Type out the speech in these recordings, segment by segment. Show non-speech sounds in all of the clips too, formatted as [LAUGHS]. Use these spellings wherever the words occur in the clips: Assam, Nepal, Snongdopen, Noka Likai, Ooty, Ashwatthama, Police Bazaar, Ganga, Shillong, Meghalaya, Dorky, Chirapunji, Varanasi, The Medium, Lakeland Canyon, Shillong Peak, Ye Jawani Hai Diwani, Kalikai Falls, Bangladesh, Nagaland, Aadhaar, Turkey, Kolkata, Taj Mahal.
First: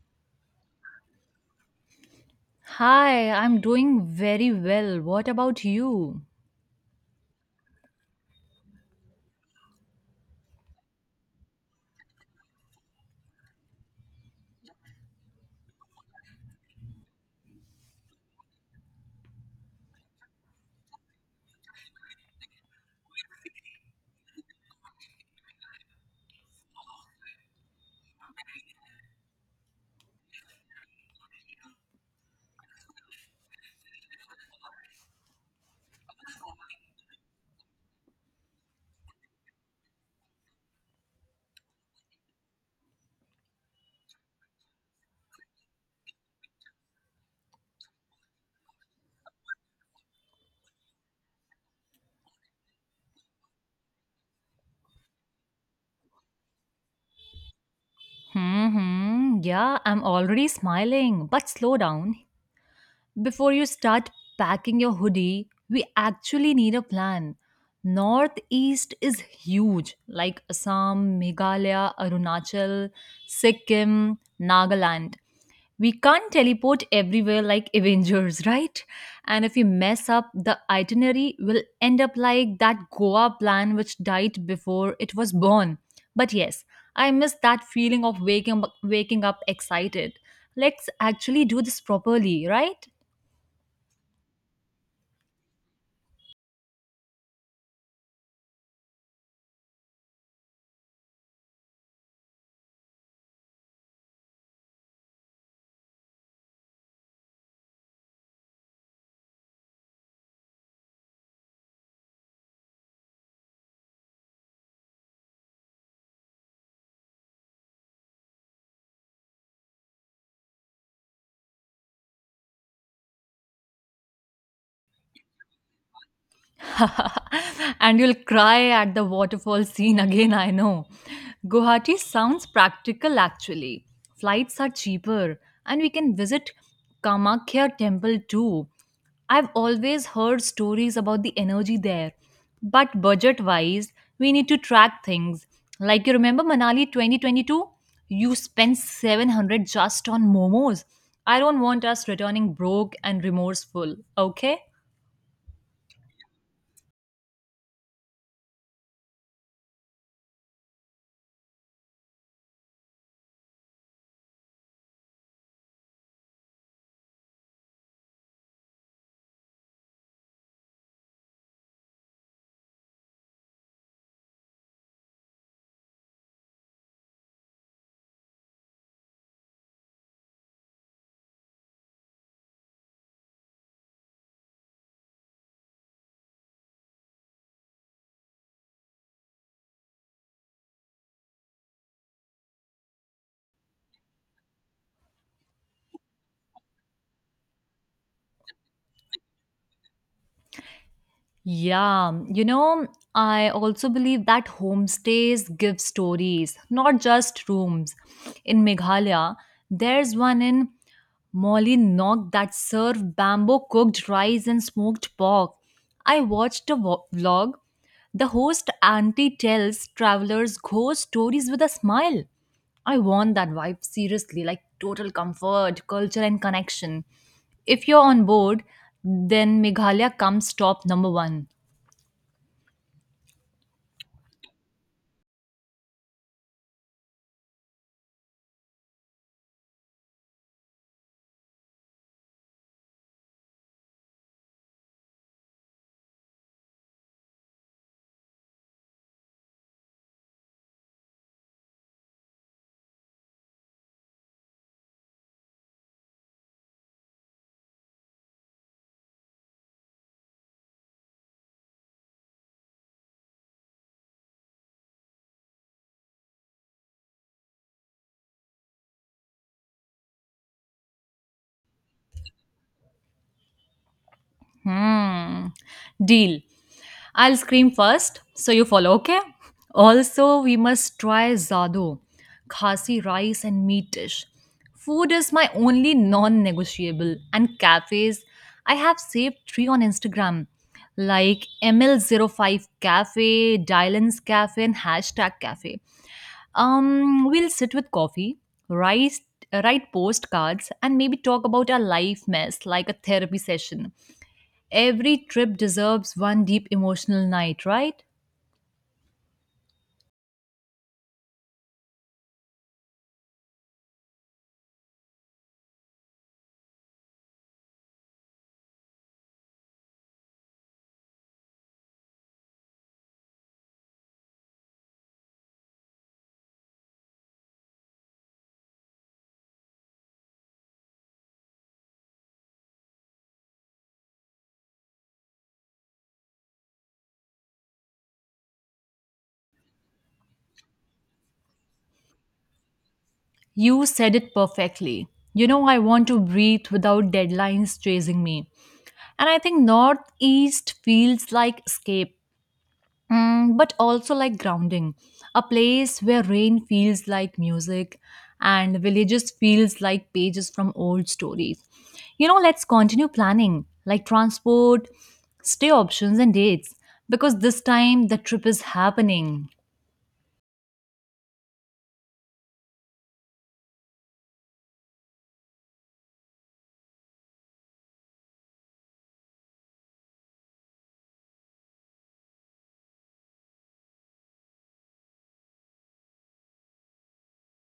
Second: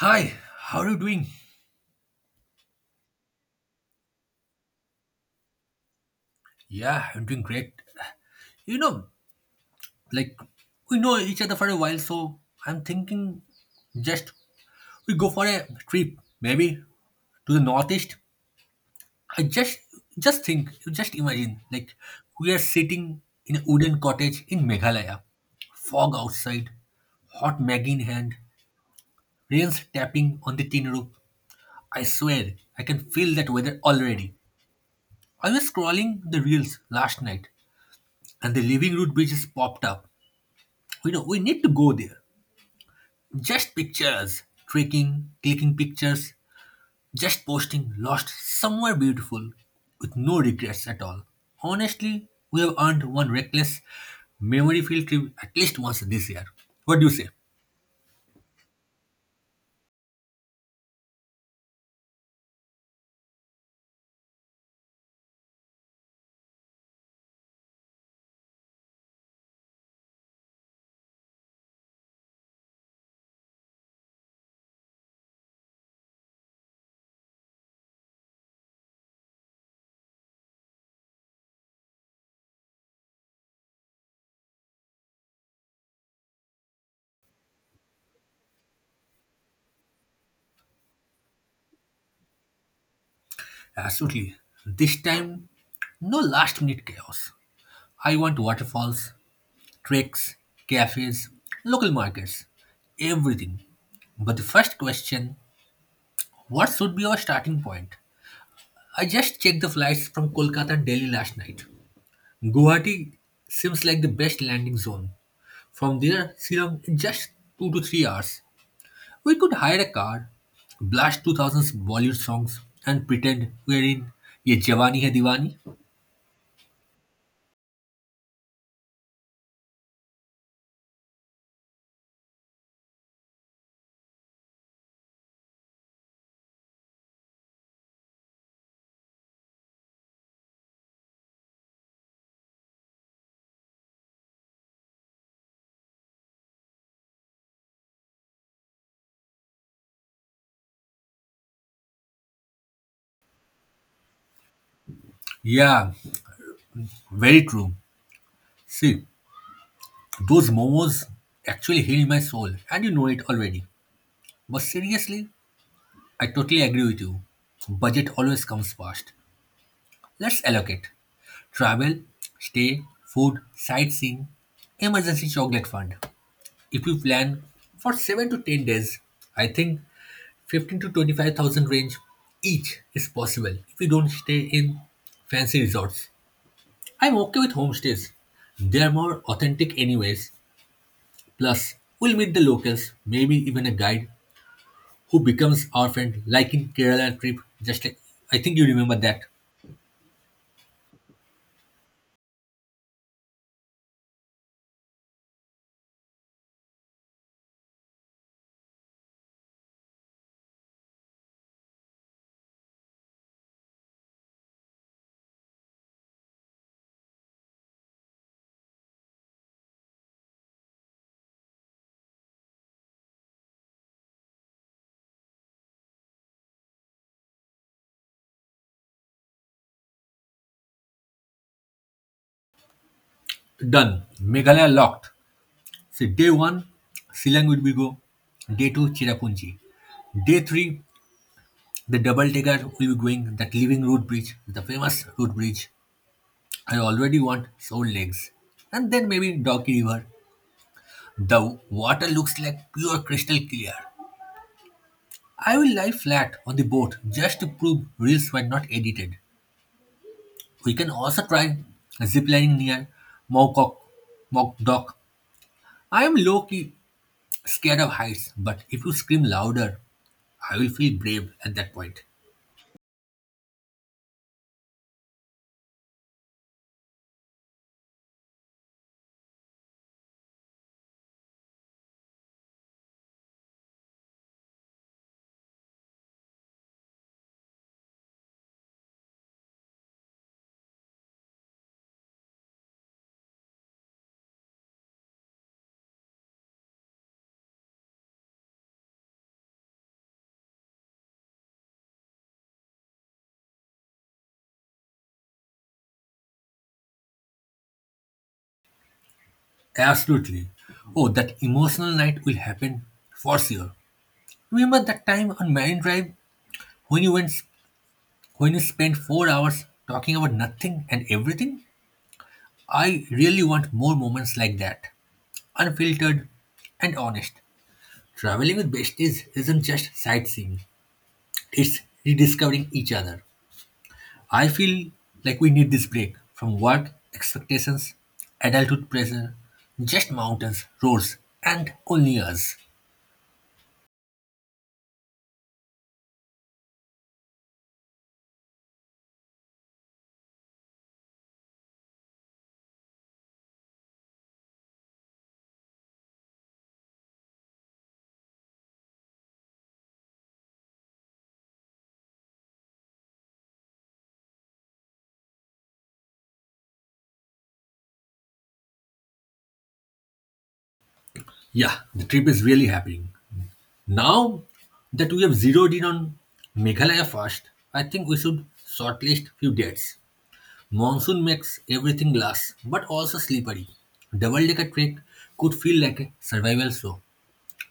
Hi, how are you doing? Hi, I'm doing very well. What about you? Yeah, I'm doing great. You know, like we know each other for a while, so I'm thinking just we go for a trip, maybe to the northeast. I just think, just imagine, like we are sitting in a wooden cottage in Meghalaya, fog outside, hot Maggie in hand, rains tapping on the tin roof. I swear, I can feel that weather already. I was scrolling the reels last night, and the living root bridges popped up. You know, we need to go there, just pictures, trekking, clicking pictures, just posting, lost somewhere beautiful, with no regrets at all. Honestly, we have earned one reckless memory filled trip at least once this year. What do you say? Hmm, yeah, I'm already smiling. But slow down. Before you start packing your hoodie, we actually need a plan. Northeast is huge, like Assam, Meghalaya, Arunachal, Sikkim, Nagaland. We can't teleport everywhere like Avengers, [LAUGHS] right? And if you mess up, the itinerary will end up like that Goa plan which died before it was born. But yes, I miss that feeling of waking up excited. Let's actually do this properly, right? Absolutely. This time, no last minute chaos. I want waterfalls, treks, cafes, local markets, everything. But the first question, what should be our starting point? I just checked the flights from Kolkata and Delhi last night. Guwahati seems like the best landing zone. From there, Shillong in just 2 to 3 hours. We could hire a car, blast 2000s Bollywood songs, and pretend we're in Ye Jawani Hai Diwani. [LAUGHS] And you'll cry at the waterfall scene again, I know. Guwahati sounds practical actually. Flights are cheaper, and we can visit Kamakhya temple too. I've always heard stories about the energy there. But budget wise, we need to track things. Like you remember Manali 2022? You spent 700 just on momos. I don't want us returning broke and remorseful, okay? Yeah, very true. See, those momos actually heal my soul, and you know it already. But seriously, I totally agree with you. Budget always comes first. Let's allocate. Travel, stay, food, sightseeing, emergency chocolate fund. If you plan for 7 to 10 days, I think 15 to 25,000 range each is possible if you don't stay in fancy resorts. I'm okay with homestays. They're more authentic anyways. Plus, we'll meet the locals, maybe even a guide who becomes our friend like in Kerala trip, just like I think you remember that. Yeah, I also believe that homestays give stories, not just rooms. In Meghalaya, there's one in Mollynog that served bamboo cooked rice and smoked pork. I watched a vlog. The host auntie tells travelers ghost stories with a smile. I want that vibe seriously, like total comfort, culture, and connection. If you're on board, then Meghalaya comes top number one. Done. Meghalaya locked. So day one, Silang will be go. Day two, Chirapunji. Day three, the double decker will be going that living road bridge, the famous road bridge. I already want sore legs. And then maybe Donkey River. The water looks like pure crystal clear. I will lie flat on the boat just to prove reels were not edited. We can also try ziplining near Mocock Mock Dock. I am low key scared of heights, but if you scream louder, I will feel brave at that point. Hmm. Deal. I'll scream first, so you follow, okay? Also, we must try Zado, Khasi rice and meat dish. Food is my only non negotiable, and cafes, I have saved three on Instagram like ml 05 Cafe, Dylan's Cafe, and hashtag Cafe. We'll sit with coffee, write, write postcards, and maybe talk about our life mess like a therapy session. Every trip deserves one deep emotional night, right? Absolutely. Oh, that emotional night will happen for sure. Remember that time on Marine Drive when you went, when you spent 4 hours talking about nothing and everything? I really want more moments like that, unfiltered and honest. Traveling with besties isn't just sightseeing; it's rediscovering each other. I feel like we need this break from work, expectations, adulthood pressure, just mountains, roads, and only us. You said it perfectly. I want to breathe without deadlines chasing me. And I think Northeast feels like escape, but also like grounding. A place where rain feels like music and villages feels like pages from old stories. Let's continue planning, like transport, stay options and dates because this time the trip is happening. Yeah, the trip is really happening. Now that we have zeroed in on Meghalaya first, I think we should shortlist few dates. Monsoon makes everything glass, but also slippery. Double decker trek could feel like a survival show.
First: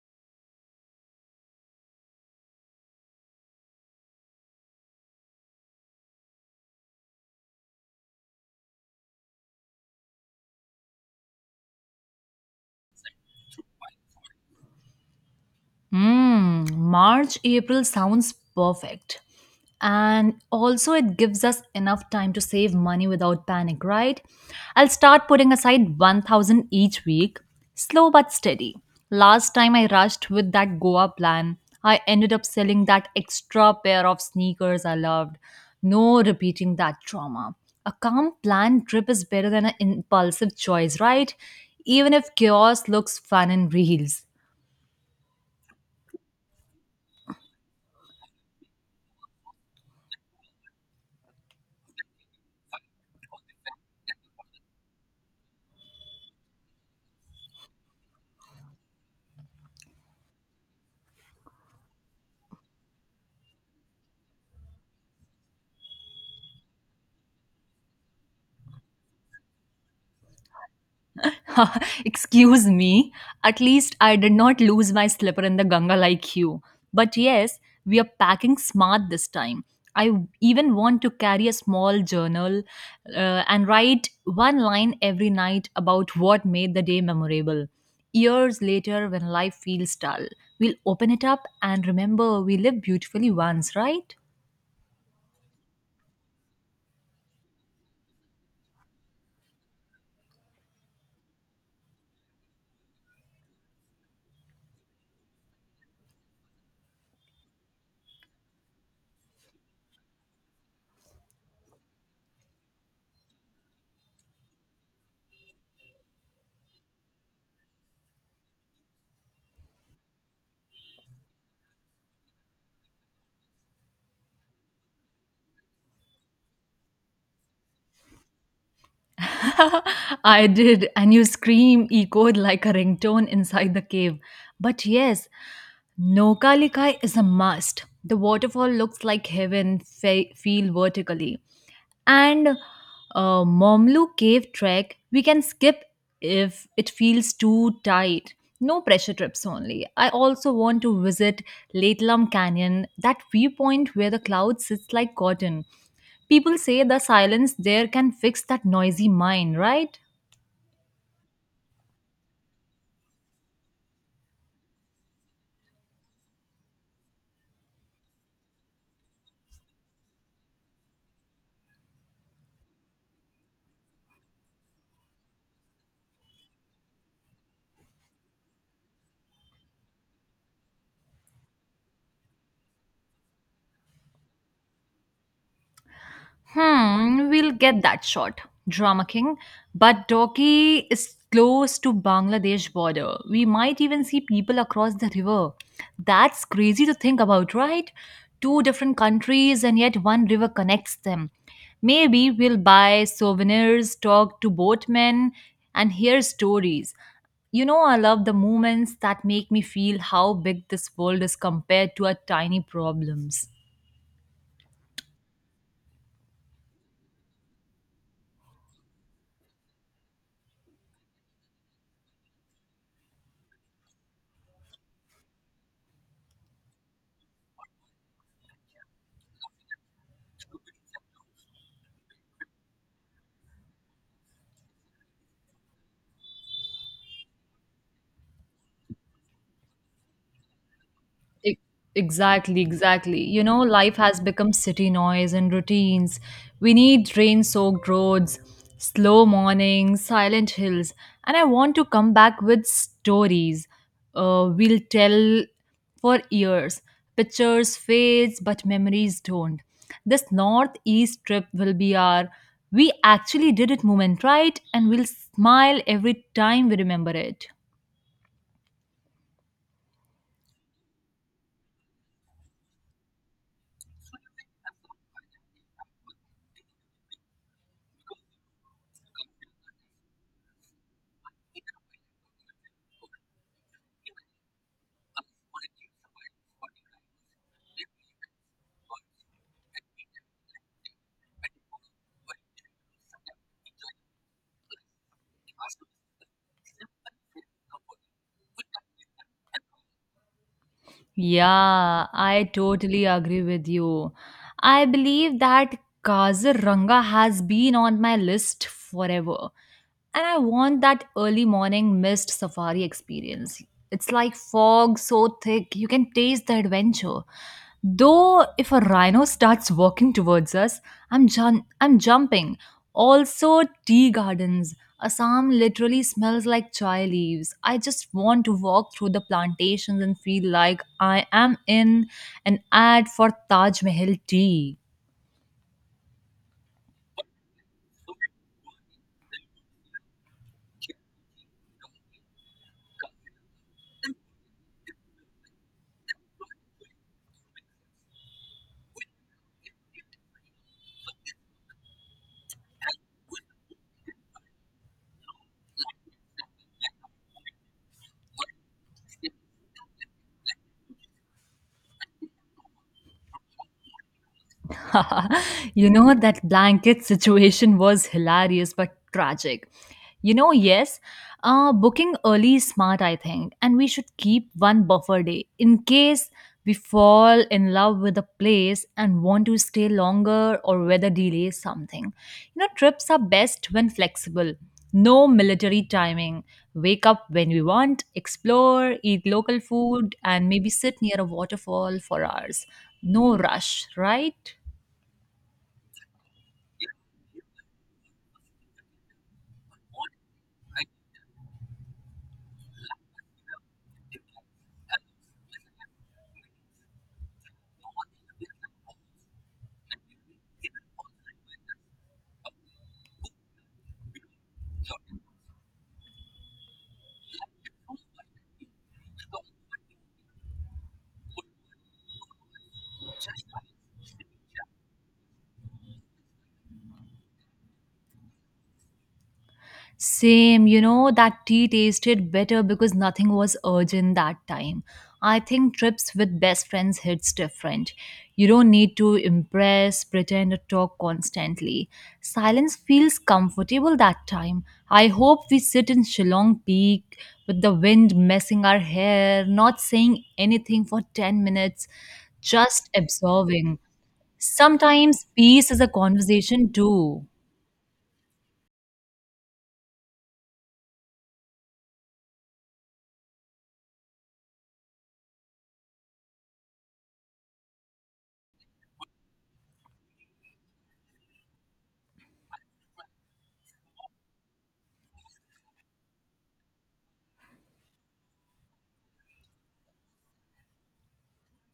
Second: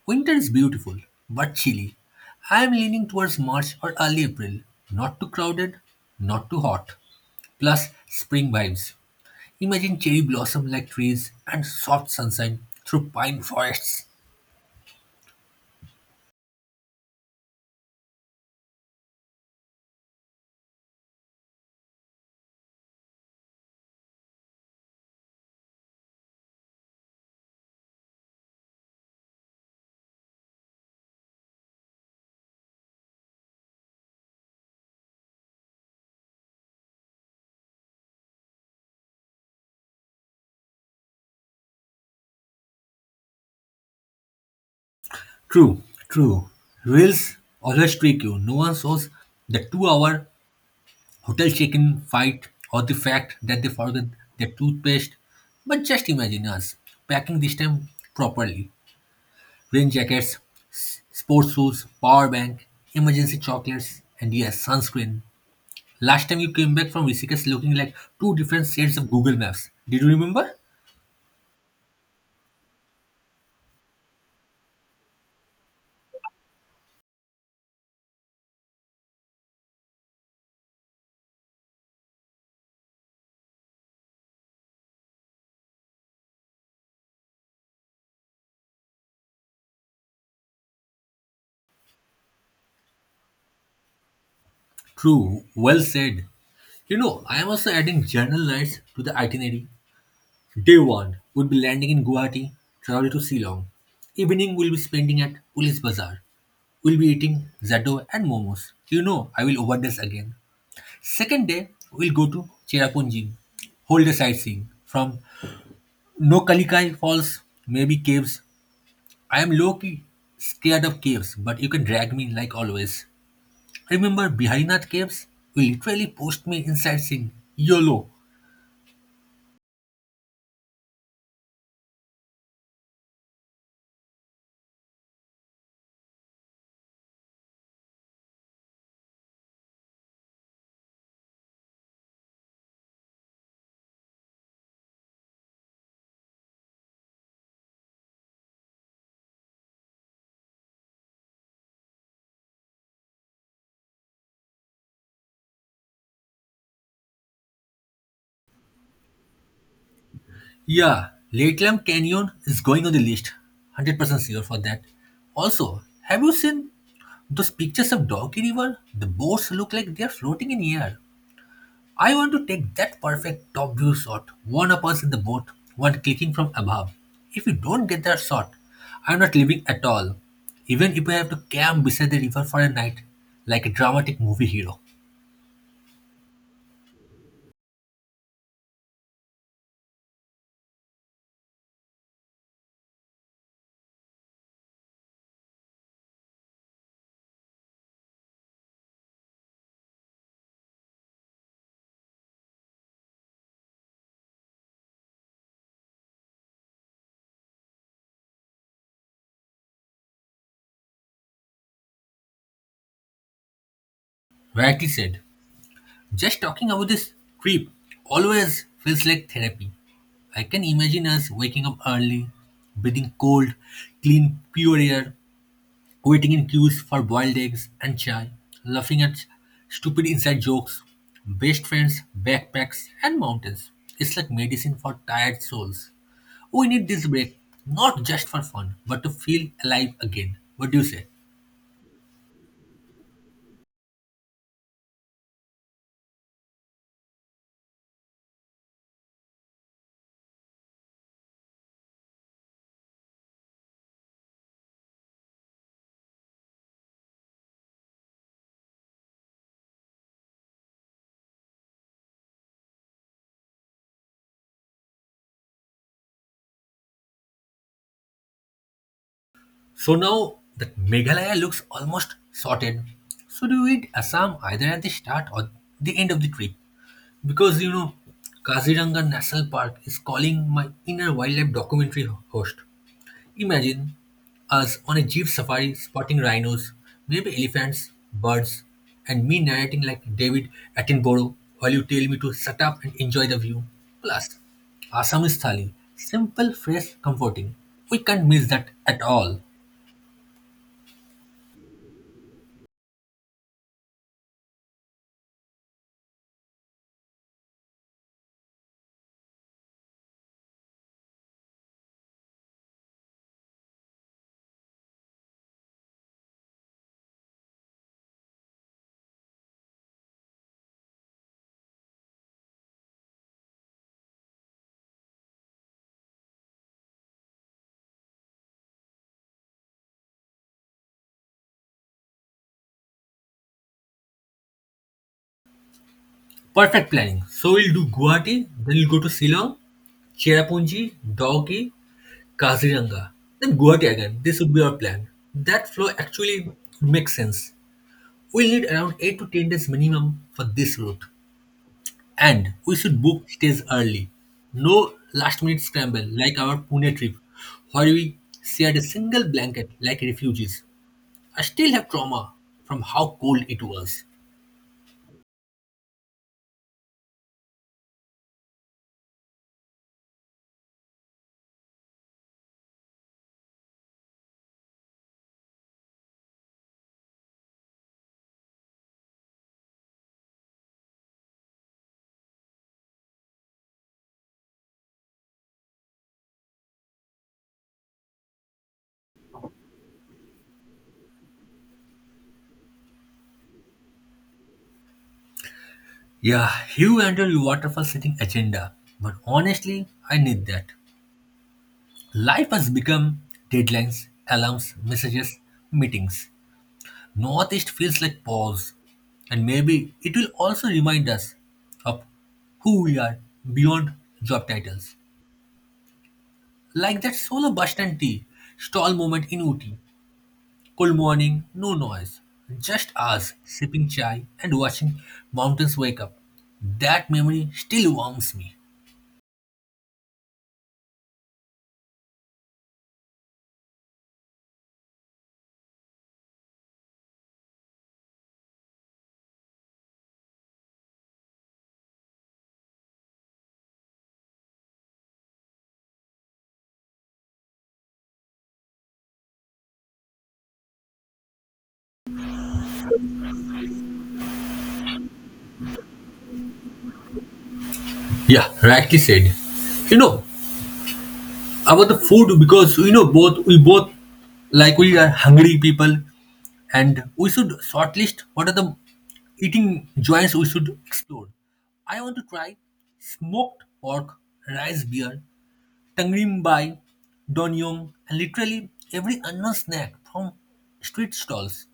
Winter is beautiful, but chilly. I am leaning towards March or early April. Not too crowded, not too hot. Plus, spring vibes. Imagine cherry blossom like trees and soft sunshine through pine forests. Mm, March, April sounds perfect. And also, it gives us enough time to save money without panic, right? I'll start putting aside 1,000 each week, slow but steady. Last time I rushed with that Goa plan, I ended up selling that extra pair of sneakers I loved. No repeating that trauma. A calm planned trip is better than an impulsive choice, right? Even if chaos looks fun in reels. True, true. Reels always trick you. No one shows the 2 hour hotel check in fight or the fact that they forgot their toothpaste. But just imagine us packing this time properly. Rain jackets, sports shoes, power bank, emergency chocolates, and yes, sunscreen. Last time you came back from Rishikesh looking like two different sets of Google Maps. Did you remember? [LAUGHS] Excuse me, at least I did not lose my slipper in the Ganga like you. But yes, we are packing smart this time. I even want to carry a small journal and write one line every night about what made the day memorable. Years later, when life feels dull, we'll open it up and remember we lived beautifully once, right? True, well said. You know, I am also adding journal nights to the itinerary. Day 1 would be landing in Guwahati, travel to Ceylon. Evening will be spending at Police Bazaar. We'll be eating Zaddo and momos. You know, I will overdose again. Second day, we'll go to Cherrapunji, Whole a sightseeing from No Kalikai Falls, maybe caves. I am low key scared of caves, but you can drag me like always. Remember Biharinath caves? You literally pushed me inside saying YOLO. [LAUGHS] I did, and your scream echoed like a ringtone inside the cave. But yes, Noka Likai is a must. The waterfall looks like heaven, feel vertically and Momlu cave trek we can skip if it feels too tight. No pressure trips only. I also want to visit Latlam Canyon, that viewpoint where the cloud sits like cotton. People say the silence there can fix that noisy mind, right? Yeah, Lakeland Canyon is going on the list. 100% sure for that. Also, have you seen those pictures of Donkey River? The boats look like they're floating in air. I want to take that perfect top view shot, one of us in the boat, one clicking from above. If we don't get that shot, I'm not leaving at all, even if I have to camp beside the river for a night, like a dramatic movie hero. Hmm, we'll get that shot, drama king. But Turkey is close to Bangladesh border. We might even see people across the river. That's crazy to think about, right? Two different countries and yet one river connects them. Maybe we'll buy souvenirs, talk to boatmen, and hear stories. I love the moments that make me feel how big this world is compared to our tiny problems. Rightly said, just talking about this trip always feels like therapy. I can imagine us waking up early, breathing cold, clean, pure air, waiting in queues for boiled eggs and chai, laughing at stupid inside jokes, best friends, backpacks, and mountains. It's like medicine for tired souls. We need this break, not just for fun, but to feel alive again. What do you say? E- Exactly, exactly. Life has become city noise and routines. We need rain soaked roads, slow mornings, silent hills. And I want to come back with stories we'll tell for years. Pictures fades, but memories don't. This northeast trip will be our we actually did it moment, right? And we'll smile every time we remember it. So now that Meghalaya looks almost sorted, should we eat Assam either at the start or the end of the trip? Because you know, Kaziranga National Park is calling my inner wildlife documentary host. Imagine us on a jeep safari spotting rhinos, maybe elephants, birds, and me narrating like David Attenborough while you tell me to shut up and enjoy the view. Plus, Assamese thali, simple, fresh, comforting. We can't miss that at all. Yeah, I totally agree with you. I believe that Kaziranga has been on my list forever. And I want that early morning mist safari experience. It's like fog so thick, you can taste the adventure. Though if a rhino starts walking towards us, I'm jumping. Also tea gardens. Assam literally smells like chai leaves. I just want to walk through the plantations and feel like I am in an ad for Taj Mahal tea. Perfect planning. So we'll do Guwahati, then we'll go to Silong, Cherrapunji, Dauki, Kaziranga, then Guwahati again. This would be our plan. That flow actually makes sense. We'll need around 8 to 10 days minimum for this route. And we should book stays early. No last minute scramble like our Pune trip, where we shared a single blanket like refugees. I still have trauma from how cold it was. [LAUGHS] That blanket situation was hilarious but tragic. You know, yes, booking early is smart, I think, and we should keep one buffer day in case we fall in love with a place and want to stay longer or weather delay something. Trips are best when flexible. No military timing. Wake up when we want, explore, eat local food, and maybe sit near a waterfall for hours no rush, right? Yeah, you under your waterfall setting agenda. But honestly, I need that. Life has become deadlines, alarms, messages, meetings. Northeast feels like pause. And maybe it will also remind us of who we are beyond job titles. Like that solo bus and tea stall moment in Ooty. Cool morning, no noise. Just us sipping chai and watching mountains wake up. That memory still warms me. Same, that tea tasted better because nothing was urgent that time. I think trips with best friends hits different. You don't need to impress, pretend, or talk constantly. Silence feels comfortable that time. I hope we sit in Shillong Peak with the wind messing our hair, not saying anything for 10 minutes, just absorbing. Sometimes peace is a conversation too. Yeah, rightly said. You know, about the food, because you know, both we both like, we are hungry people, and we should shortlist what are the eating joints we should explore. I want to try smoked pork, rice beer, Tangrim Bai, Donyong, and literally every unknown snack from street stalls.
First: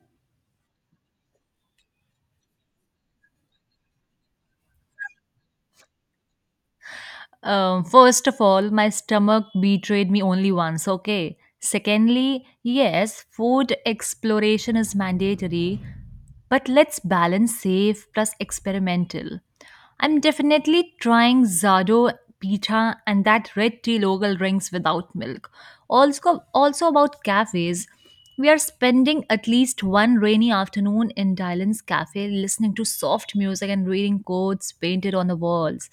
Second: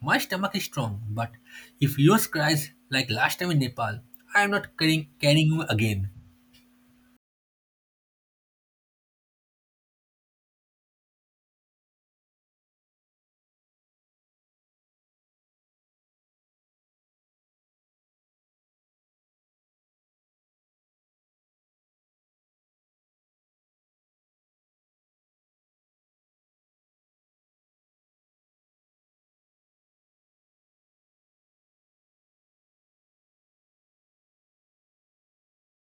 My stomach is strong, but if yours cries like last time in Nepal, I am not carrying you again. First of all, my stomach betrayed me only once, okay? Secondly, yes, food exploration is mandatory, but let's balance safe plus experimental. I'm definitely trying Zado pita and that red tea local drinks without milk. Also, about cafes. We are spending at least one rainy afternoon in Dylan's cafe listening to soft music and reading quotes painted on the walls.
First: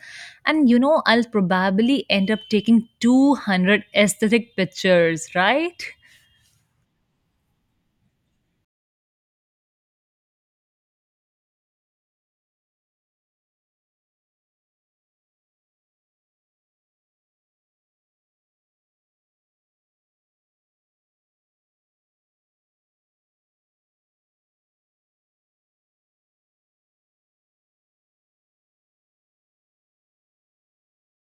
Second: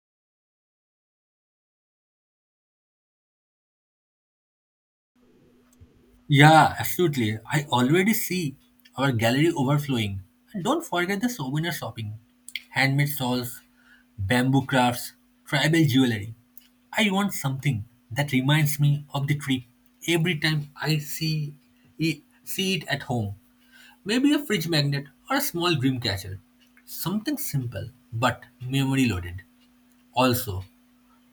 And I'll probably end up taking 200 aesthetic pictures, right? Yeah, absolutely. I already see our gallery overflowing. And don't forget the souvenir shopping. Handmade shawls, bamboo crafts, tribal jewelry. I want something that reminds me of the trip every time I see it at home. Maybe a fridge magnet or a small dream catcher. Something simple but memory loaded. Also,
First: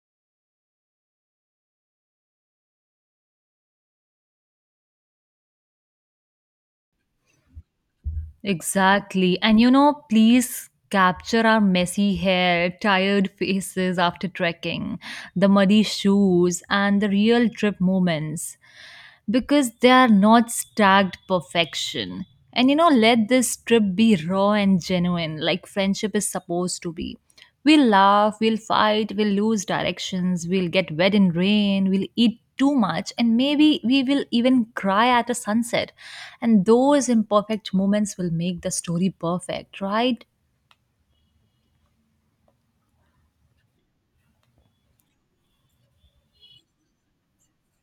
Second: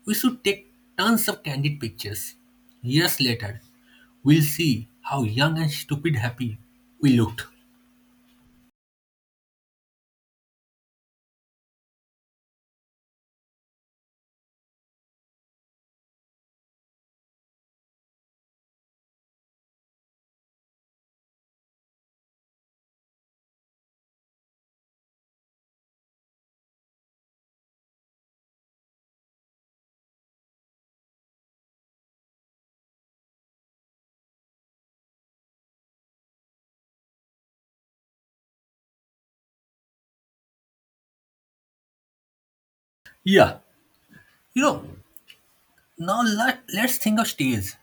we should take tons of candid pictures. Years later, we'll see how young and stupid happy we looked. Exactly. And Please capture our messy hair, tired faces after trekking, the muddy shoes, and the real trip moments, because they are not stacked perfection. And let this trip be raw and genuine, like friendship is supposed to be. We'll laugh, we'll fight, we'll lose directions, we'll get wet in rain, we'll eat too much, and maybe we will even cry at a sunset. And those imperfect moments will make the story perfect, right? Yeah, you know, now let's think of stays.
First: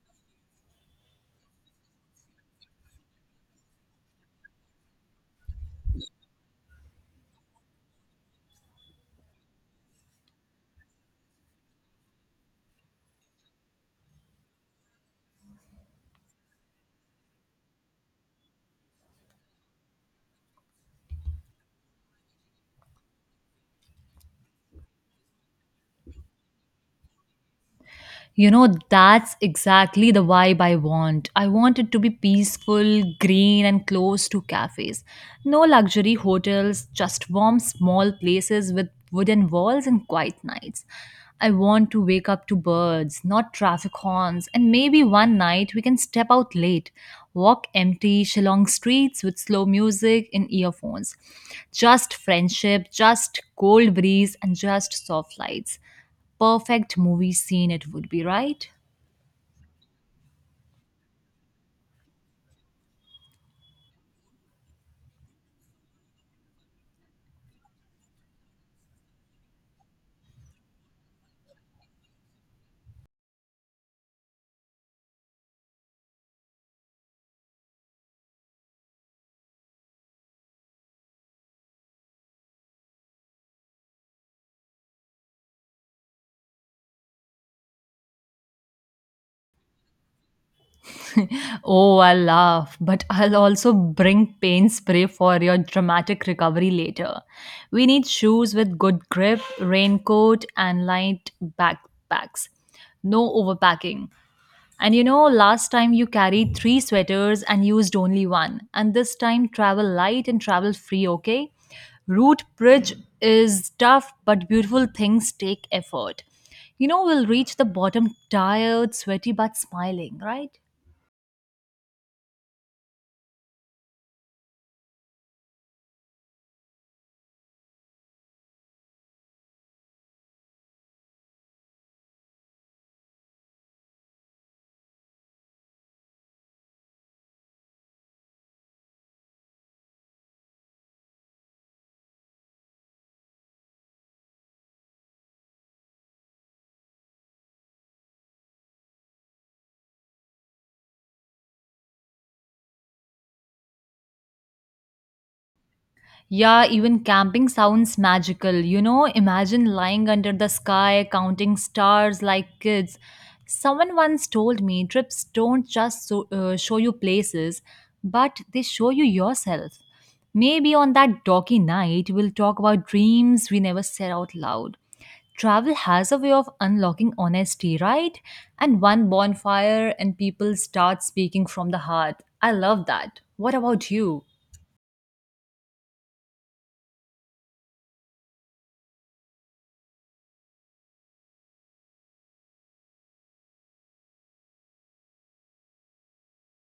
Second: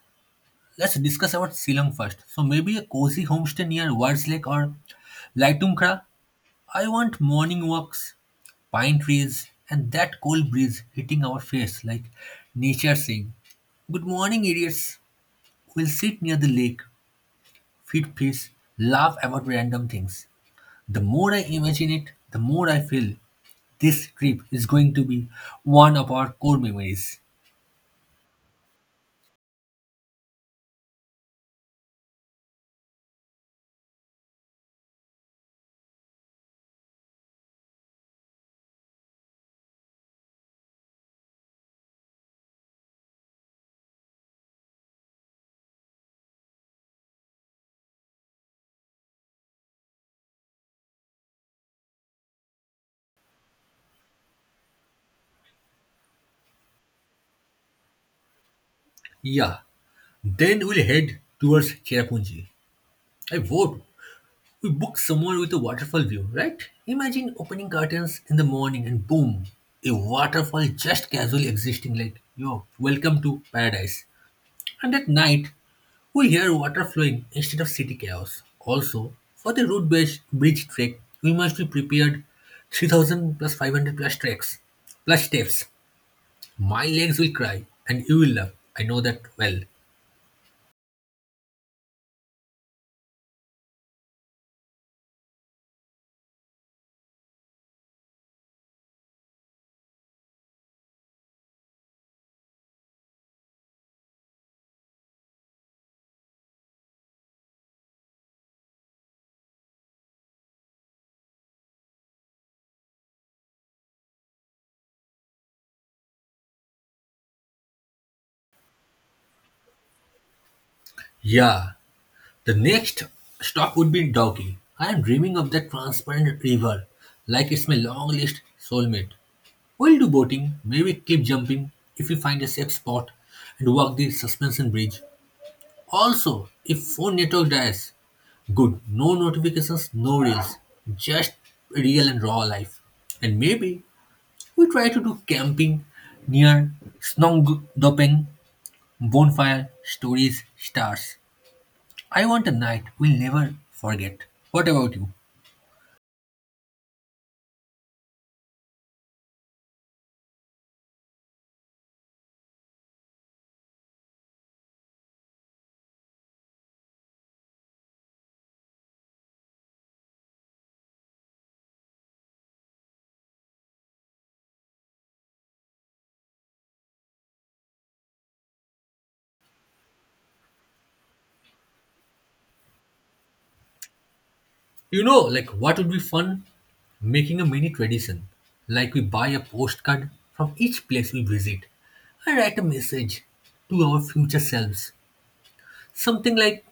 Let's discuss about Silang first. So maybe a cozy homestay near Wards Lake or Laitungkra. I want morning walks, pine trees, and that cold breeze hitting our face like nature saying, Good morning, idiots. We'll sit near the lake, feed fish, laugh about random things. The more I imagine it, the more I feel this trip is going to be one of our core memories. That's exactly the vibe I want. I want it to be peaceful, green, and close to cafes. No luxury hotels, just warm, small places with wooden walls and quiet nights. I want to wake up to birds, not traffic horns, and maybe one night we can step out late, walk empty, Shillong streets with slow music in earphones. Just friendship, just cold breeze, and just soft lights. Perfect movie scene, it would be, right? Yeah, then we'll head towards Cherrapunji. I vote. We book somewhere with a waterfall view, right? Imagine opening curtains in the morning and boom, a waterfall just casually existing like, yo, welcome to paradise. And at night, we hear water flowing instead of city chaos. Also, for the route based bridge trek, we must be prepared 3000 plus 500 plus treks plus steps. My legs will cry and you will laugh. I know that well. Oh, I'll laugh, but I'll also bring paint spray for your dramatic recovery later. We need shoes with good grip, raincoat, and light backpacks. No overpacking. And last time you carried three sweaters and used only one. And this time, travel light and travel free, okay? Route bridge is tough, but beautiful things take effort. We'll reach the bottom tired, sweaty, but smiling, right? Yeah, the next stop would be Doggy. I am dreaming of that transparent river like it's my long list soulmate. We'll do boating, maybe cliff jumping if we find a safe spot and walk the suspension bridge. Also, if phone network dies, good, no notifications, no reels, just real and raw life. And maybe we try to do camping near Snongdopen, bonfire, stories, stars. I want a night we'll never forget. What about you? Yeah, even camping sounds magical. Imagine lying under the sky, counting stars like kids. Someone once told me trips don't just show you places, but they show you yourself. Maybe on that doggy night, we'll talk about dreams we never said out loud. Travel has a way of unlocking honesty, right? And one bonfire, and people start speaking from the heart. I love that. What about you? You know, like what would be fun? Making a mini tradition. Like we buy a postcard from each place we visit. I write a message to our future selves. Something like,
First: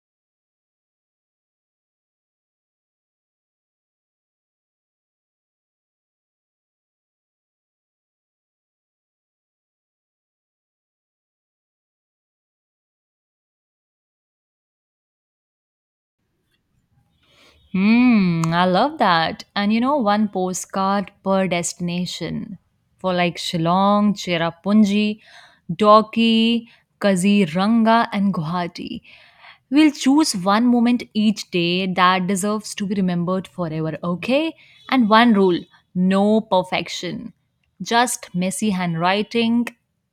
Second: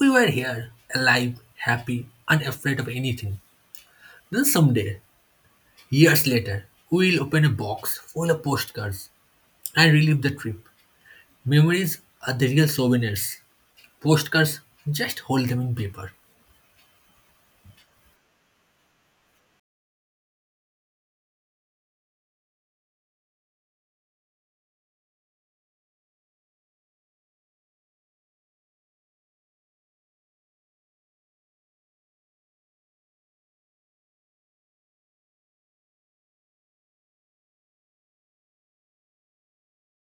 We were here, alive, happy, unafraid of anything. Then someday, years later, we'll open a box full of postcards and relive the trip. Memories are the real souvenirs. Postcards, just hold them in paper. Hmm, I love that. And one postcard per destination for like Shillong, Cherrapunji, Dorky, Kaziranga, and Guwahati. We'll choose one moment each day that deserves to be remembered forever, okay? And one rule no perfection, just messy handwriting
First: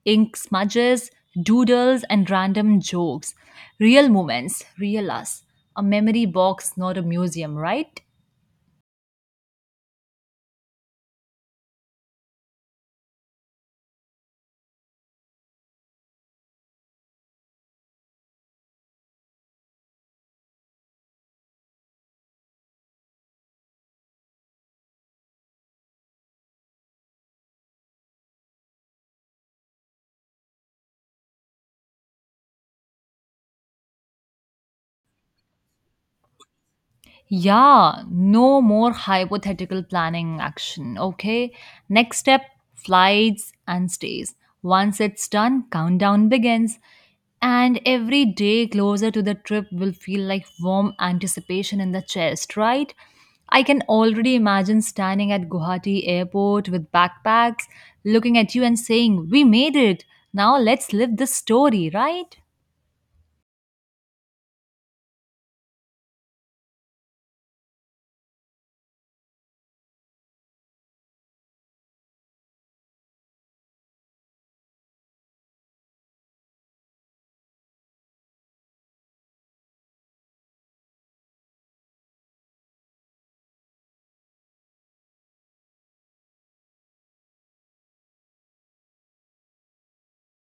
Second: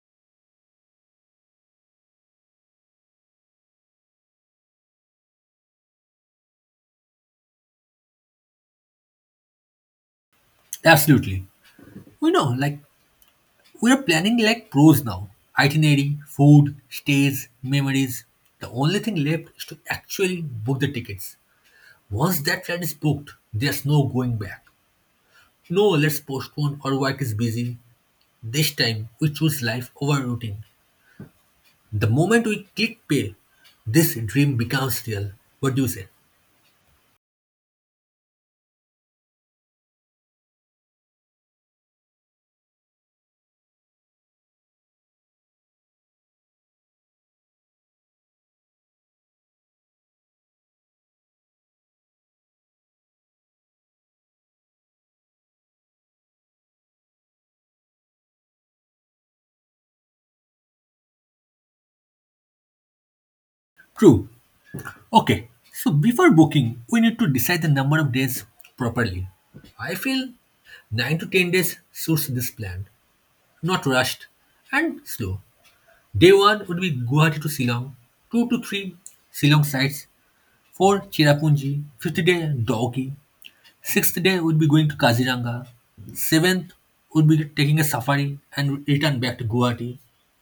ink smudges, doodles, and random jokes. Real moments, real us. A memory box, not a museum, right? Absolutely. We know, like, we're planning like pros now. Itinerary, food, stays, memories. The only thing left is to actually book the tickets. Once that flight is booked, there's no going back. No, let's postpone or work is busy. This time, we choose life over routine. The moment we click pay, this dream becomes real. What do you say? Yeah, no more hypothetical planning action. Okay. Next step flights and stays. Once it's done, countdown begins. And every day closer to the trip will feel like warm anticipation in the chest, right? I can already imagine standing at Guwahati airport with backpacks, looking at you and saying, "We made it. Now let's live this story," right? True. Okay, so before booking, we need to decide the number of days properly. I feel 9 to 10 days suits this plan, not rushed and slow. Day 1 would be Guwahati to Shillong, 2 to 3 Shillong sites, 4 Cherrapunji, 50 day Doggy, Sixth day would be going to Kaziranga. Seventh would be taking a safari and return back to Guwahati.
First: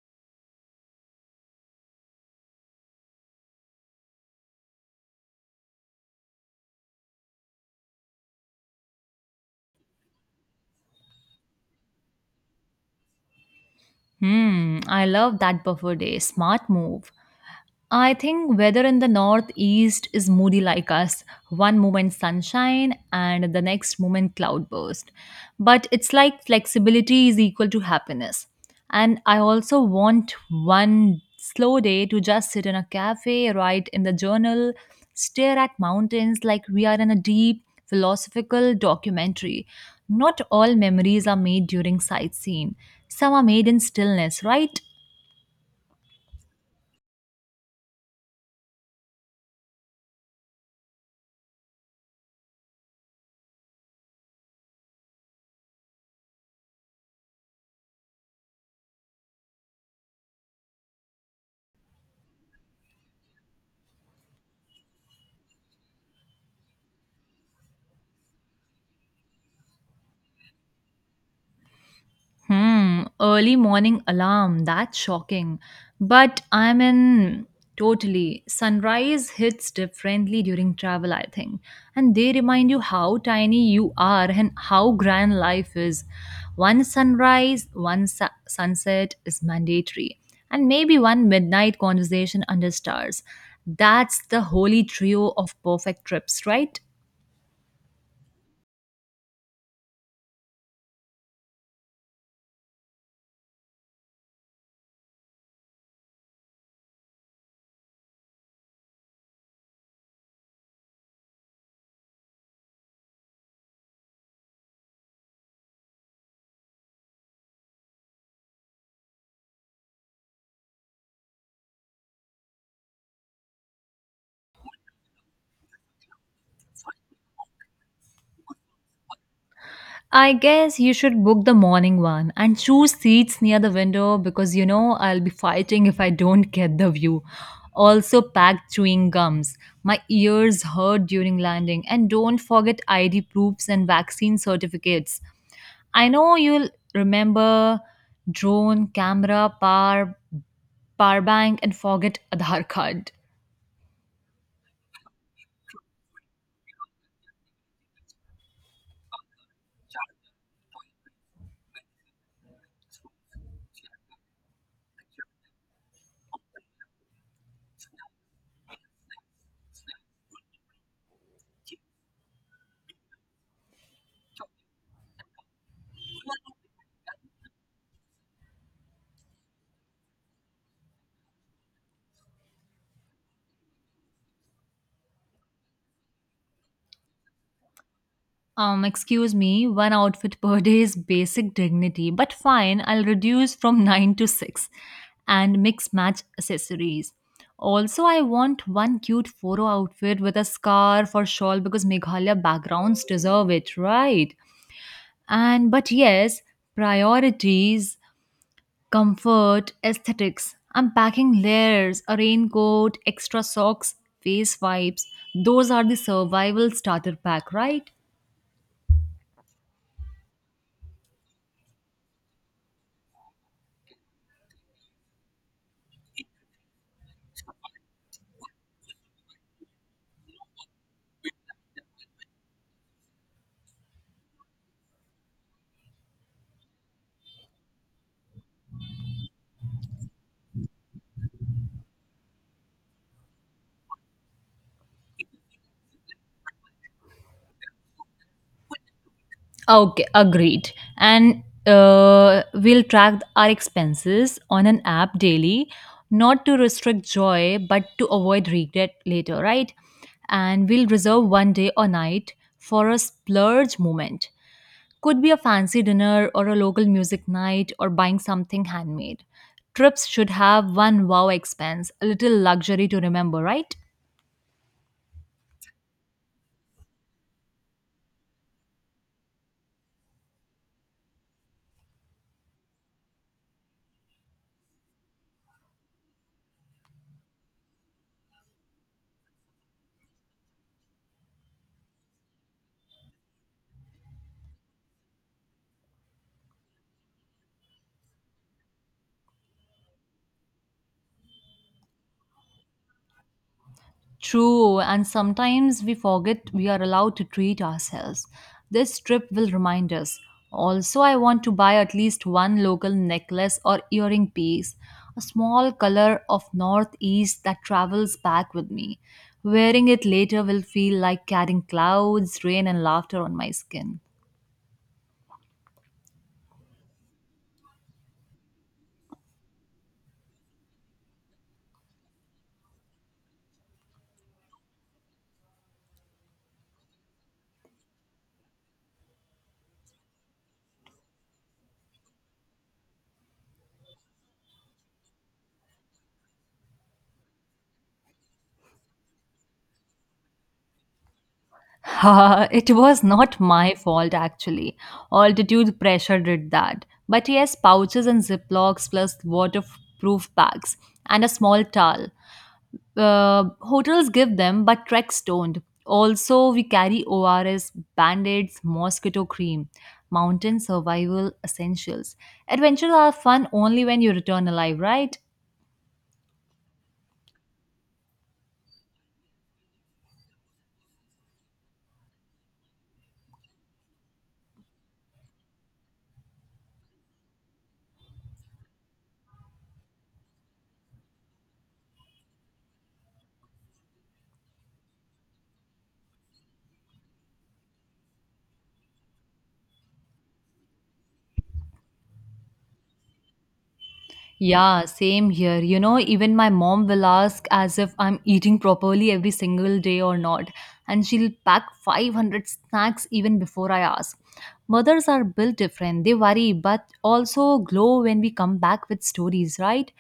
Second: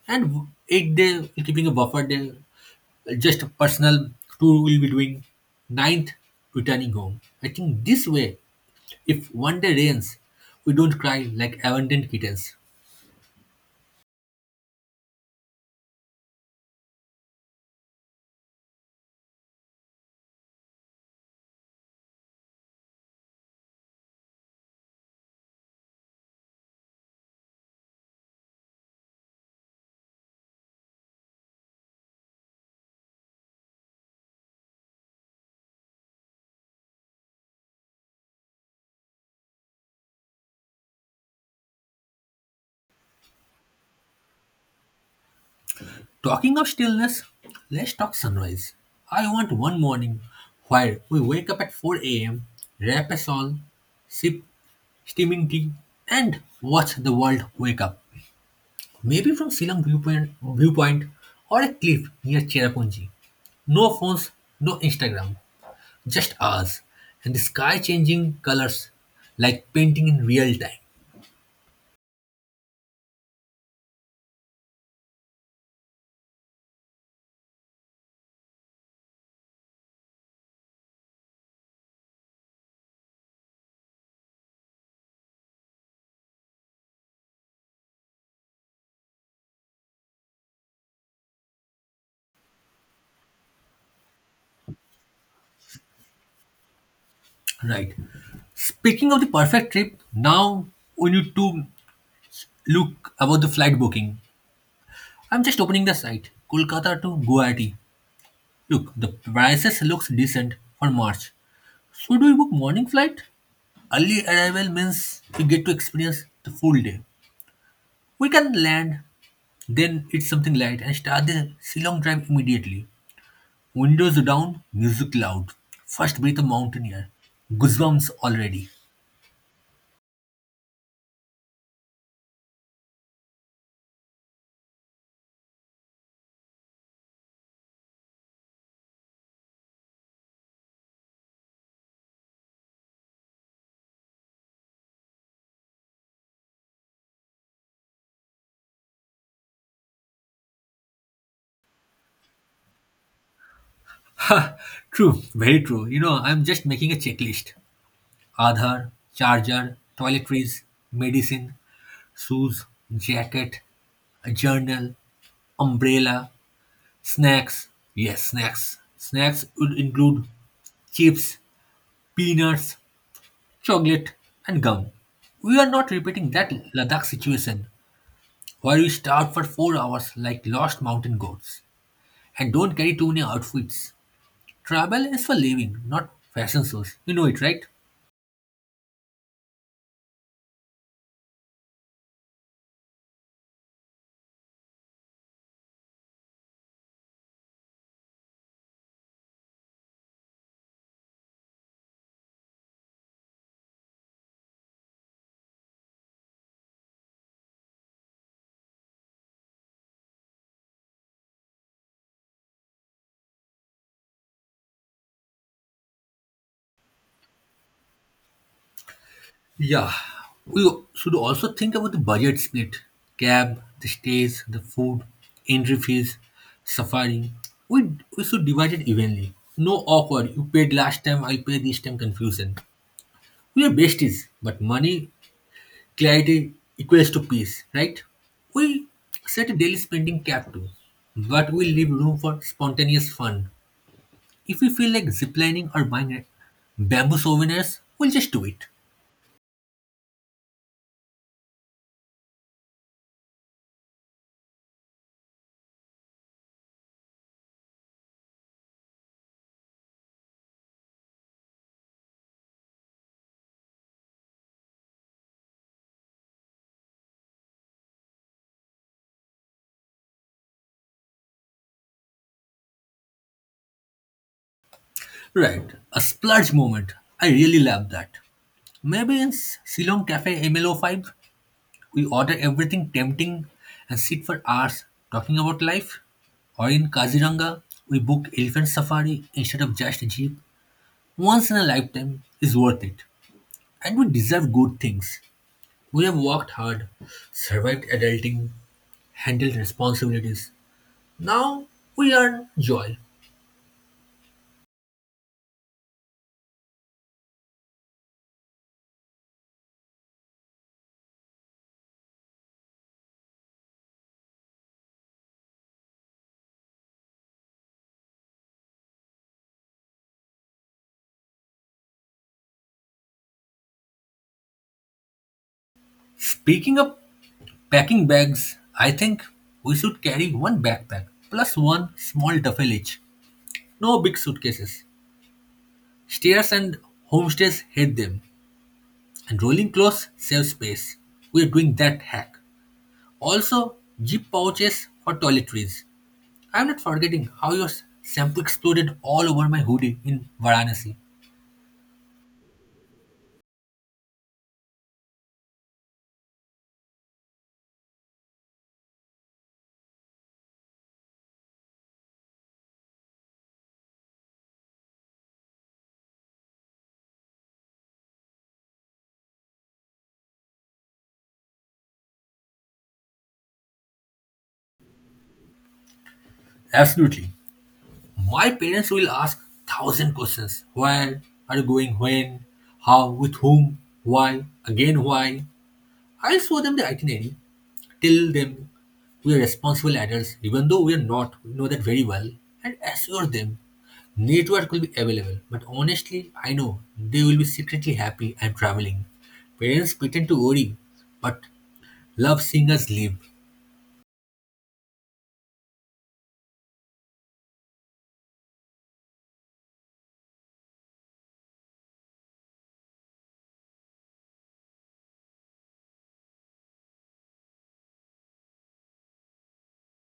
And eighth day keeping a buffer day, just a personal tour we'll be doing. Ninth, returning home. I think this way, if one day rains, we don't cry like abandoned kittens. Hmm, I love that buffer day. Smart move. I think weather in the northeast is moody like us. One moment sunshine and the next moment cloudburst. But it's like flexibility is equal to happiness. And I also want one slow day to just sit in a cafe, write in the journal, stare at mountains like we are in a deep philosophical documentary. Not all memories are made during sightseeing. Some are made in stillness, right? Talking of stillness, let's talk sunrise. I want one morning where we wake up at 4 a.m., rap a song, sip steaming tea, and watch the world wake up. Maybe from Silang viewpoint or a cliff near Cherrapunji. No phones, no Instagram, just ours. And the sky changing colors like painting in real time. Hmm, early morning alarm. That's shocking. But I'm in totally. Sunrise hits differently during travel, I think. And they remind you how tiny you are and how grand life is. One sunrise, sunset is mandatory. And maybe one midnight conversation under stars. That's the holy trio of perfect trips, right? Right. Speaking of the perfect trip, now we need to look about the flight booking. I'm just opening the site, Kolkata to Guwahati. Look, the prices looks decent for March. Should we book morning flight? Early arrival means we get to experience the full day. We can land, then eat something light and start the Shillong drive immediately. Windows down, music loud. First breath of mountain air. Goosebumps already. I guess you should book the morning one and choose seats near the window because I'll be fighting if I don't get the view. Also, pack chewing gums. My ears hurt during landing. And don't forget ID proofs and vaccine certificates. I know you'll remember drone, camera, power bank, and forget Aadhaar card. True, very true. You know, I'm just making a checklist. Aadhaar, charger, toiletries, medicine, shoes, jacket, a journal, umbrella, snacks. Yes, snacks. Snacks would include chips, peanuts, chocolate, and gum. We are not repeating that Ladakh situation where we starve for 4 hours like lost mountain goats and don't carry too many outfits. Travel is for living, not fashion shows. You know it, right? Excuse me, one outfit per day is basic dignity, but fine, I'll reduce from [LAUGHS] 9 to 6 and mix match accessories. Also, I want one cute photo outfit with a scarf or shawl because Meghalaya backgrounds deserve it, right? And but yes, priorities, comfort, aesthetics. I'm packing layers, a raincoat, extra socks, face wipes. Those are the survival starter pack, right? Yeah. We should also think about the budget split cab, the stays, the food, entry fees, safari. We, we should divide it evenly. No awkward, you paid last time, I paid this time confusion. We are besties, but money clarity equals to peace, right? We set a daily spending cap too, but we leave room for spontaneous fun. If we feel like ziplining or buying a bamboo souvenirs, we'll just do it. Okay, agreed. And we'll track our expenses on an app daily, not to restrict joy, but to avoid regret later, right? And we'll reserve one day or night for a splurge moment. Could be a fancy dinner or a local music night or buying something handmade. Trips should have one wow expense, a little luxury to remember, right? Right, a splurge moment. I really love that. Maybe in Ceylon Cafe MLO5, we order everything tempting and sit for hours talking about life. Or in Kaziranga, we book elephant safari instead of just a jeep. Once in a lifetime is worth it. And we deserve good things. We have worked hard, survived adulting, handled responsibilities. Now we earn joy. True, and sometimes we forget we are allowed to treat ourselves. This trip will remind us. Also, I want to buy at least one local necklace or earring piece, a small color of northeast that travels back with me. Wearing it later will feel like carrying clouds, rain, and laughter on my skin. Speaking of packing bags, I think we should carry one backpack plus one small duffel each. No big suitcases. Stairs and homestays hate them, and rolling clothes save space. We are doing that hack. Also, zip pouches for toiletries. I'm not forgetting how your shampoo exploded all over my hoodie in Varanasi. It was not my fault actually. Altitude pressure did that. But yes, pouches and ziplocs plus waterproof bags and a small towel. Hotels give them, but treks don't. Also, we carry ORS, band aids, mosquito cream, mountain survival essentials. Adventures are fun only when you return alive, right? Absolutely. My parents will ask thousand questions. Where are you going? When? How? With whom? Why? Again why? I'll show them the itinerary. Tell them we are responsible adults, even though we are not. We know that very well. And assure them network will be available. But honestly, I know they will be secretly happy I'm traveling. Parents pretend to worry, but love seeing us live. Yeah, same here. Even my mom will ask as if I'm eating properly every single day or not, and she'll pack 500 snacks even before I ask. Mothers are built different. They worry but also glow when we come back with stories, right?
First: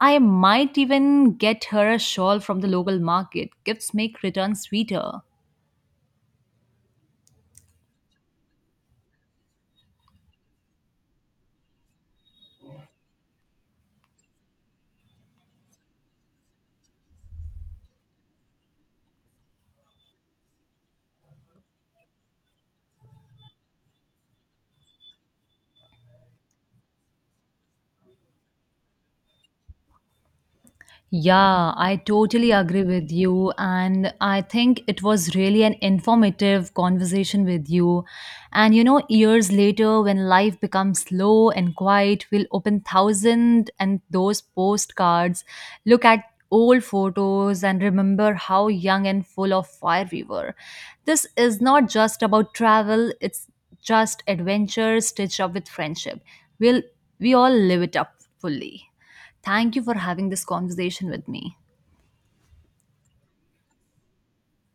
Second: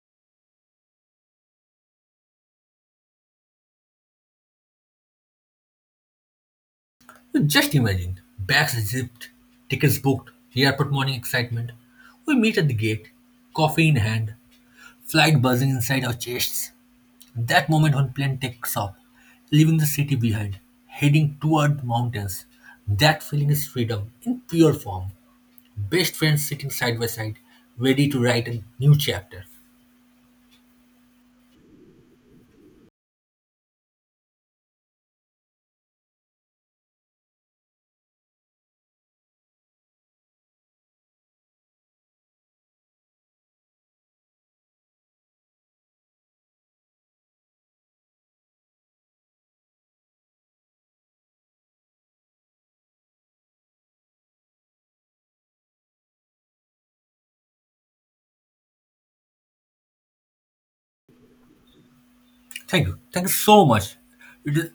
I might even get her a shawl from the local market. Gifts make returns sweeter. Just imagine, bags zipped, tickets booked, airport morning excitement. We meet at the gate, coffee in hand, flight buzzing inside our chests. That moment when plane takes off, leaving the city behind, heading toward mountains. That feeling is freedom in pure form. Best friends sitting side by side, ready to write a new chapter. Yeah, I totally agree with you. And I think it was really an informative conversation with you. And years later, when life becomes slow and quiet, we'll open thousand and those postcards, look at old photos, and remember how young and full of fire we were. This is not just about travel, it's just adventure stitched up with friendship. We'll, we all live it up fully. Thank you for having this conversation with me. Thank you. Thank you so much. It is